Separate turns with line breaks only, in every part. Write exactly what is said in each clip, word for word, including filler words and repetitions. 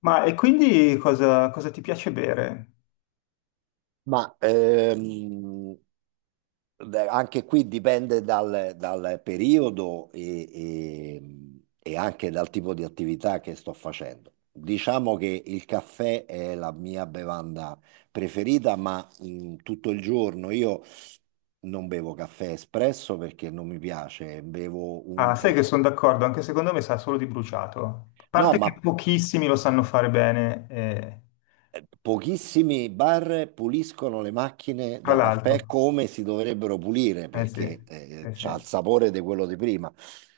Ma e quindi cosa, cosa ti piace bere?
Ma ehm, beh, anche qui dipende dal, dal periodo e, e- e anche dal tipo di attività che sto facendo. Diciamo che il caffè è la mia bevanda preferita, ma mh, tutto il giorno io non bevo caffè espresso perché non mi piace, bevo
Ah,
un
sai che
caffè.
sono d'accordo, anche secondo me sa solo di bruciato. A
No,
parte
ma
che pochissimi lo sanno fare bene, eh,
eh, pochissimi bar puliscono le macchine
tra
da caffè
l'altro.
come si dovrebbero pulire
Eh sì,
perché eh,
eh sì,
c'ha il
eh
sapore di quello di prima.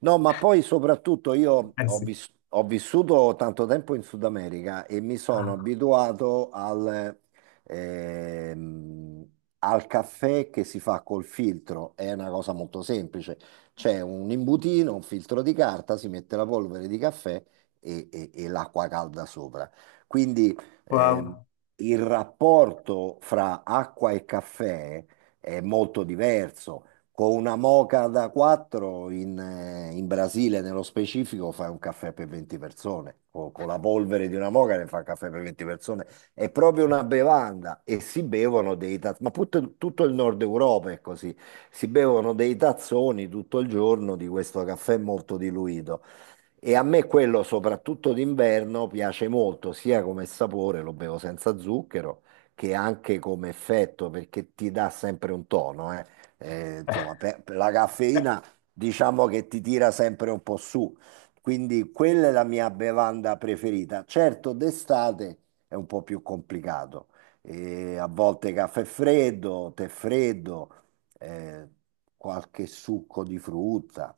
No, ma poi soprattutto io ho,
sì.
vis- ho vissuto tanto tempo in Sud America e mi sono
Ah,
abituato al, ehm, al caffè che si fa col filtro. È una cosa molto semplice. C'è un imbutino, un filtro di carta, si mette la polvere di caffè e e- e l'acqua calda sopra. Quindi ehm,
wow.
il rapporto fra acqua e caffè è molto diverso. Con una moca da quattro in, eh, in Brasile, nello specifico, fai un caffè per venti persone. Co- Con la polvere di una moca ne fa un caffè per venti persone. È proprio una bevanda e si bevono dei tazzoni. Ma put- tutto il nord Europa è così. Si bevono dei tazzoni tutto il giorno di questo caffè molto diluito. E a me quello, soprattutto d'inverno, piace molto, sia come sapore, lo bevo senza zucchero, che anche come effetto, perché ti dà sempre un tono, eh. Eh, insomma, per- per la caffeina diciamo che ti tira sempre un po' su. Quindi quella è la mia bevanda preferita. Certo, d'estate è un po' più complicato. Eh, a volte caffè freddo, tè freddo, eh, qualche succo di frutta.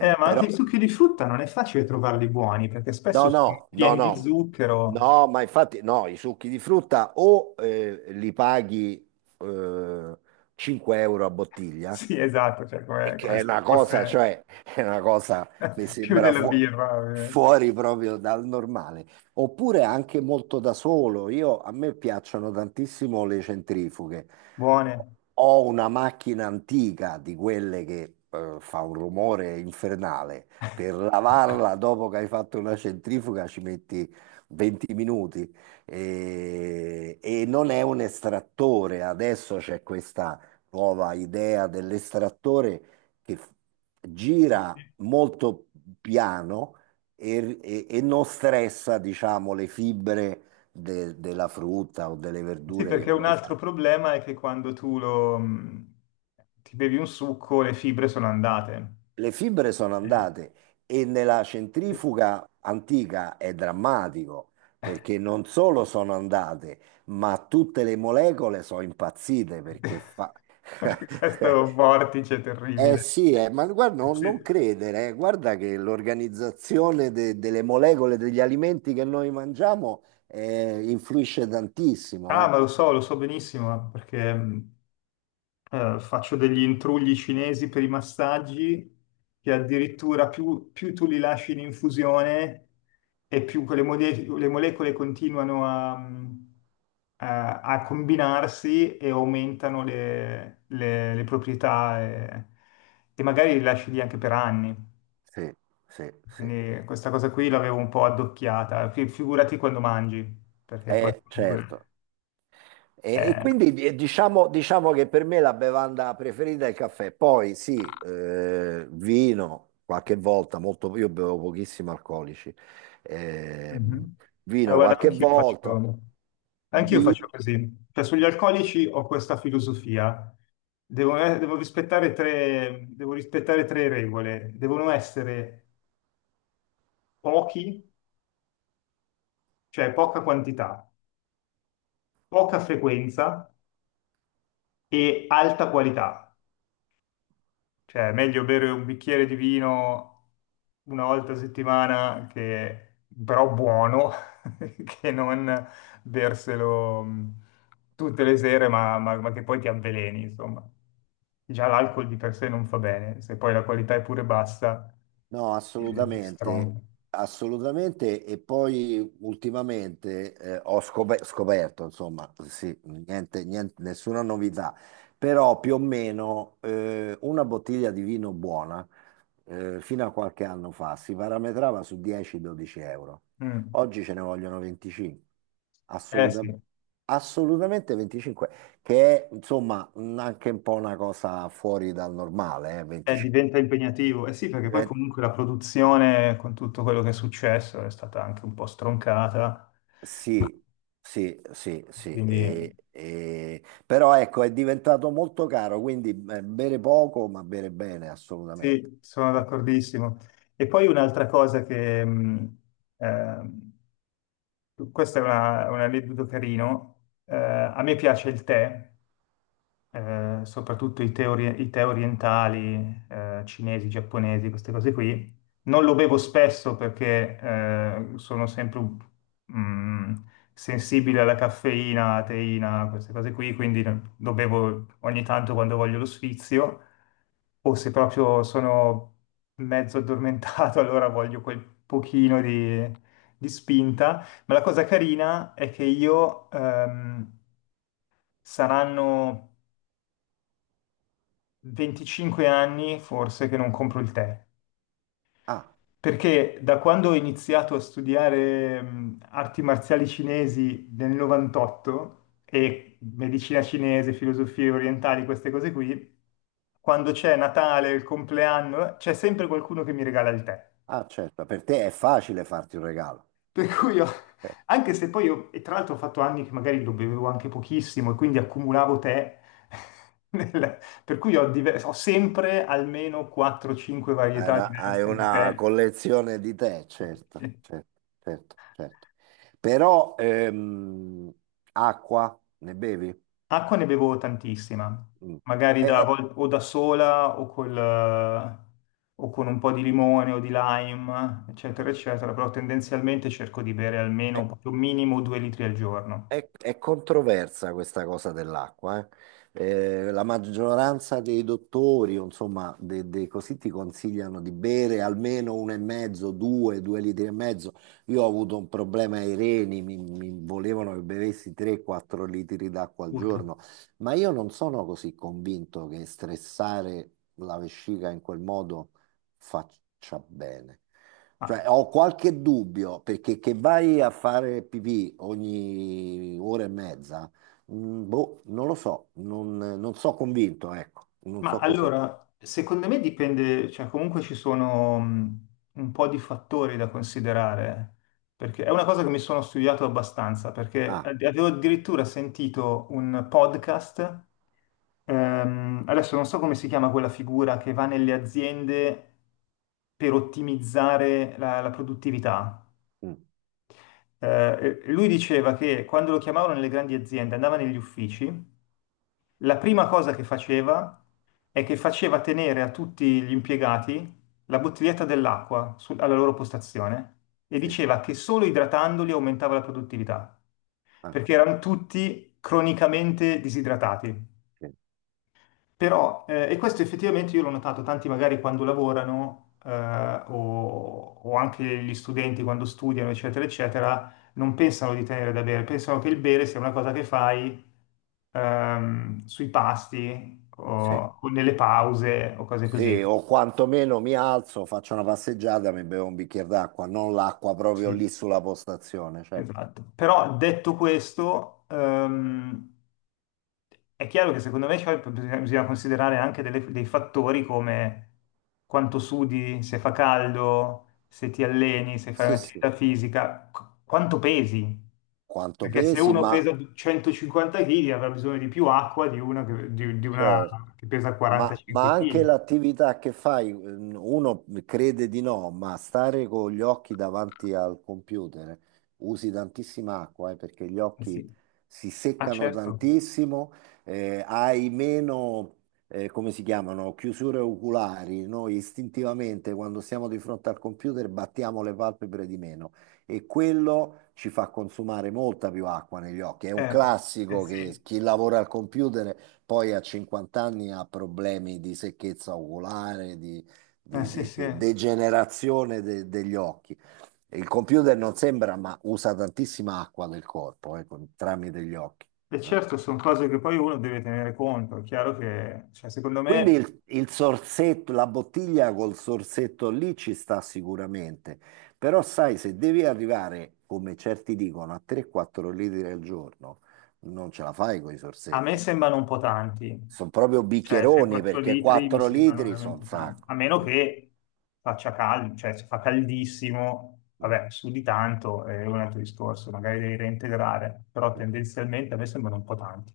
Eh, ma
però
anche i succhi di frutta non è facile trovarli buoni, perché
no,
spesso sono
no, no,
pieni di
no,
zucchero.
no, ma infatti no, i succhi di frutta o eh, li paghi eh, cinque euro a bottiglia
Sì, esatto, cioè
e
come,
che
come
è
se
una cosa,
fosse
cioè, è una cosa, mi
più
sembra
della
fu-
birra, ovviamente.
fuori proprio dal normale. Oppure anche molto da solo. Io, a me piacciono tantissimo le centrifughe.
Buone.
Ho una macchina antica di quelle che eh, fa un rumore infernale. Per lavarla dopo che hai fatto una centrifuga ci metti venti minuti e, e non è un estrattore. Adesso c'è questa nuova idea dell'estrattore che f- gira molto piano e, e- e non stressa, diciamo, le fibre de- della frutta o delle
Sì,
verdure che
perché un
vuoi
altro
fare.
problema è che quando tu lo, mh, ti bevi un succo, le fibre sono andate.
Le fibre sono andate e nella
Sì.
centrifuga antica è drammatico perché non solo sono andate, ma tutte le molecole sono impazzite perché fa...
Questo vortice
Eh
terribile.
sì, eh, ma guarda, no-
Sì.
non credere, eh. Guarda che l'organizzazione de- delle molecole degli alimenti che noi mangiamo eh, influisce tantissimo,
Ah,
eh.
ma lo so, lo so benissimo, perché mh, eh, faccio degli intrugli cinesi per i massaggi, che addirittura più, più tu li lasci in infusione e più quelle mode- le molecole continuano a, mh, a- a combinarsi e aumentano le, le- le proprietà, e, e magari li lasci lì anche per anni.
Sì, sì, sì,
Quindi questa cosa qui l'avevo un po' addocchiata, Fi- figurati quando mangi, perché poi
eh,
comunque.
certo. E, e
eh,
quindi eh, diciamo, diciamo che per me la bevanda preferita è il caffè, poi sì, eh, vino qualche volta, molto, io bevo pochissimi alcolici, ehm,
Mhm. Eh,
vino
guarda,
qualche
anch'io faccio,
volta,
anch'io faccio
birra.
così. Cioè, sugli alcolici ho questa filosofia. Devo, eh, devo rispettare tre, devo rispettare tre regole. Devono essere pochi, cioè poca quantità, poca frequenza e alta qualità. Cioè, è meglio bere un bicchiere di vino una volta a settimana, che, però buono, che non berselo mh, tutte le sere, ma, ma- ma che poi ti avveleni, insomma. Già l'alcol di per sé non fa bene, se poi la qualità è pure bassa,
No,
ti, ti
assolutamente,
stronca.
assolutamente. E poi ultimamente eh, ho scop- scoperto, insomma, sì, niente, niente- nessuna novità, però più o meno eh, una bottiglia di vino buona eh, fino a qualche anno fa si parametrava su dieci-dodici euro.
Mm.
Oggi ce ne vogliono venticinque,
Eh sì,
assolutamente, assolutamente venticinque, che è insomma un- anche un po' una cosa fuori dal normale, eh,
eh,
venticinque.
diventa impegnativo. Eh sì, perché poi comunque la produzione, con tutto quello che è successo, è stata anche un po' stroncata.
Sì, sì, sì, sì,
Quindi
e- e- però ecco è diventato molto caro, quindi eh, bere poco ma bere bene assolutamente.
sì, sono
Eh.
d'accordissimo. E poi un'altra cosa che, mh, ehm, questa è una- un aneddoto carino, eh, a me piace il tè, eh, soprattutto i tè, ori- i tè orientali, eh, cinesi, giapponesi, queste cose qui. Non lo bevo spesso perché eh, sono sempre mm, sensibile alla caffeina, alla teina, queste cose qui, quindi lo bevo ogni tanto quando voglio lo sfizio o se proprio sono mezzo addormentato, allora voglio quel pochino di, di spinta. Ma la cosa carina è che io ehm, saranno venticinque anni forse che non compro il tè,
Ah,
perché da quando ho iniziato a studiare mh, arti marziali cinesi nel novantotto e medicina cinese, filosofie orientali, queste cose qui, quando c'è Natale, il compleanno, c'è sempre qualcuno che mi regala il tè.
ah, certo, per te è facile farti un regalo.
Per cui io,
Eh,
anche se poi io, e tra l'altro ho fatto anni che magari lo bevevo anche pochissimo e quindi accumulavo tè, nel- per cui ho, diver- ho sempre almeno quattro o cinque
Hai
varietà
una, hai
diverse di
una
tè.
collezione di te, certo, certo, certo, certo. Però ehm, acqua ne bevi?
Acqua ne bevo tantissima,
Mm.
magari
Eh,
da,
eh,
vol- o da sola o, col, eh, o con un po' di limone o di lime, eccetera,
mm.
eccetera, però tendenzialmente cerco di bere
eh,
almeno proprio minimo due litri al giorno.
È, è controversa questa cosa dell'acqua, eh. Eh, la maggioranza dei dottori, o insomma, de- dei così ti consigliano di bere almeno uno e mezzo, due, due litri e mezzo. Io ho avuto un problema ai reni, mi, mi volevano che bevessi tre quattro litri d'acqua al
Urca.
giorno, ma io non sono così convinto che stressare la vescica in quel modo faccia bene. Cioè,
Ah.
ho qualche dubbio perché che vai a fare pipì ogni ora e mezza. Mm, boh, non lo so, non, non so convinto, ecco, non
Ma
so così.
allora, secondo me dipende, cioè comunque ci sono mh, un po' di fattori da considerare, perché è una cosa che mi sono studiato abbastanza, perché
Ah,
ad- avevo addirittura sentito un podcast. Ehm, adesso non so come si chiama quella figura che va nelle aziende per ottimizzare la, la produttività.
mm,
Eh, e- e lui diceva che quando lo chiamavano nelle grandi aziende, andava negli uffici. La prima cosa che faceva è che faceva tenere a tutti gli impiegati la bottiglietta dell'acqua su- alla loro postazione, e
sì,
diceva che solo idratandoli aumentava la produttività,
ah,
perché erano tutti cronicamente disidratati.
sì,
Però, eh, e questo effettivamente io l'ho notato: tanti magari quando lavorano, eh, o, o anche gli studenti quando studiano, eccetera, eccetera, non pensano di tenere da bere, pensano che il bere sia una cosa che fai ehm, sui pasti
sì,
o, o nelle pause o cose così.
sì,
No?
o quantomeno mi alzo, faccio una passeggiata, mi bevo un bicchiere d'acqua, non l'acqua proprio
Sì,
lì sulla postazione, certo.
esatto. Però detto questo, ehm, è chiaro che, secondo me, cioè, bisogna bisogna considerare anche delle- dei fattori, come quanto sudi, se fa caldo, se ti alleni, se fai
Sì, sì,
un'attività fisica, qu- quanto pesi.
quanto
Perché se
pesi,
uno
ma
pesa centocinquanta chili avrà bisogno di più acqua di una che, di- di una
certo.
che pesa
Ma,
45
ma anche
kg.
l'attività che fai, ehm, uno crede di no, ma stare con gli occhi davanti al computer eh, usi tantissima acqua, eh, perché gli
Eh sì.
occhi si
Ah,
seccano
certo,
tantissimo, eh, hai meno, eh, come si chiamano, chiusure oculari. Noi istintivamente quando siamo di fronte al computer battiamo le palpebre di meno e quello ci fa consumare molta più acqua negli occhi. È un
eh, eh
classico che
sì,
chi lavora al computer poi a cinquanta anni ha problemi di secchezza oculare, di,
eh
di-
sì,
di-
sì.
di
E
degenerazione de- degli occhi. E il computer non sembra, ma usa tantissima acqua del corpo, eh, con- tramite gli occhi. Eh.
certo, sono cose che poi uno deve tenere conto. È chiaro che, cioè, secondo
Quindi
me,
il, il sorsetto, la bottiglia col sorsetto lì ci sta sicuramente, però sai, se devi arrivare, come certi dicono, a tre o quattro litri al giorno, non ce la fai con i
a me
sorsetti.
sembrano un po' tanti,
Sono proprio
cioè
bicchieroni
tre o quattro
perché
litri mi
quattro
sembrano
litri sono un
veramente tanti,
sacco.
a meno
Sì.
che faccia caldo. Cioè, se fa caldissimo,
No.
vabbè, su di tanto è un altro discorso, magari devi reintegrare, però tendenzialmente a me sembrano un po' tanti.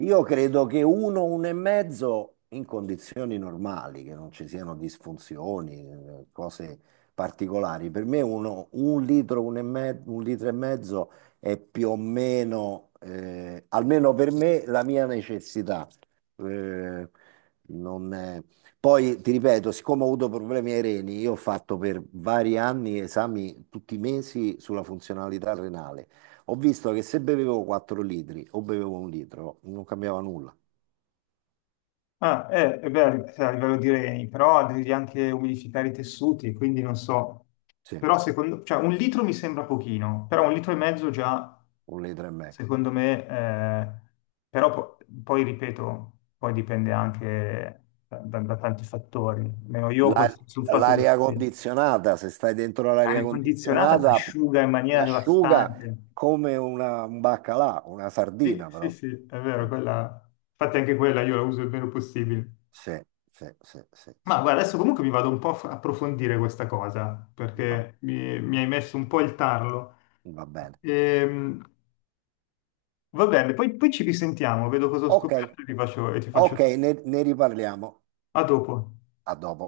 Io credo che uno, uno e mezzo in condizioni normali, che non ci siano disfunzioni, eh, cose particolari. Per me uno, un litro, un, e me- un litro e mezzo è più o meno, eh, almeno per me, la mia necessità. Eh, non è- Poi ti ripeto, siccome ho avuto problemi ai reni, io ho fatto per vari anni esami tutti i mesi sulla funzionalità renale. Ho visto che se bevevo quattro litri o bevevo un litro, non cambiava nulla.
Ah, eh, eh, beh, a livello di reni, però devi anche umidificare i tessuti, quindi non so.
Sì,
Però secondo, cioè, un litro mi sembra pochino, però un litro e mezzo già,
un litro e mezzo.
secondo me, eh, però po- poi ripeto, poi dipende anche da, da- da tanti fattori. Almeno io
La-
questo, sul fatto che
L'aria
sì,
condizionata, se stai dentro l'aria
l'aria condizionata ti
condizionata,
asciuga in maniera
asciuga
devastante.
come una, un baccalà, una
Sì,
sardina
sì,
però.
sì, è vero, quella. Infatti anche quella io la uso il meno possibile.
Sì, sì, sì, sì,
Ma
sì.
guarda, adesso comunque mi vado un po' a f- approfondire questa cosa,
Va,
perché mi, mi hai messo un po' il tarlo.
va bene.
Ehm, va bene, poi, poi ci risentiamo, vedo cosa ho
Ok,
scoperto e ti faccio, e ti faccio
ok,
sapere.
ne ne riparliamo.
A dopo.
A dopo.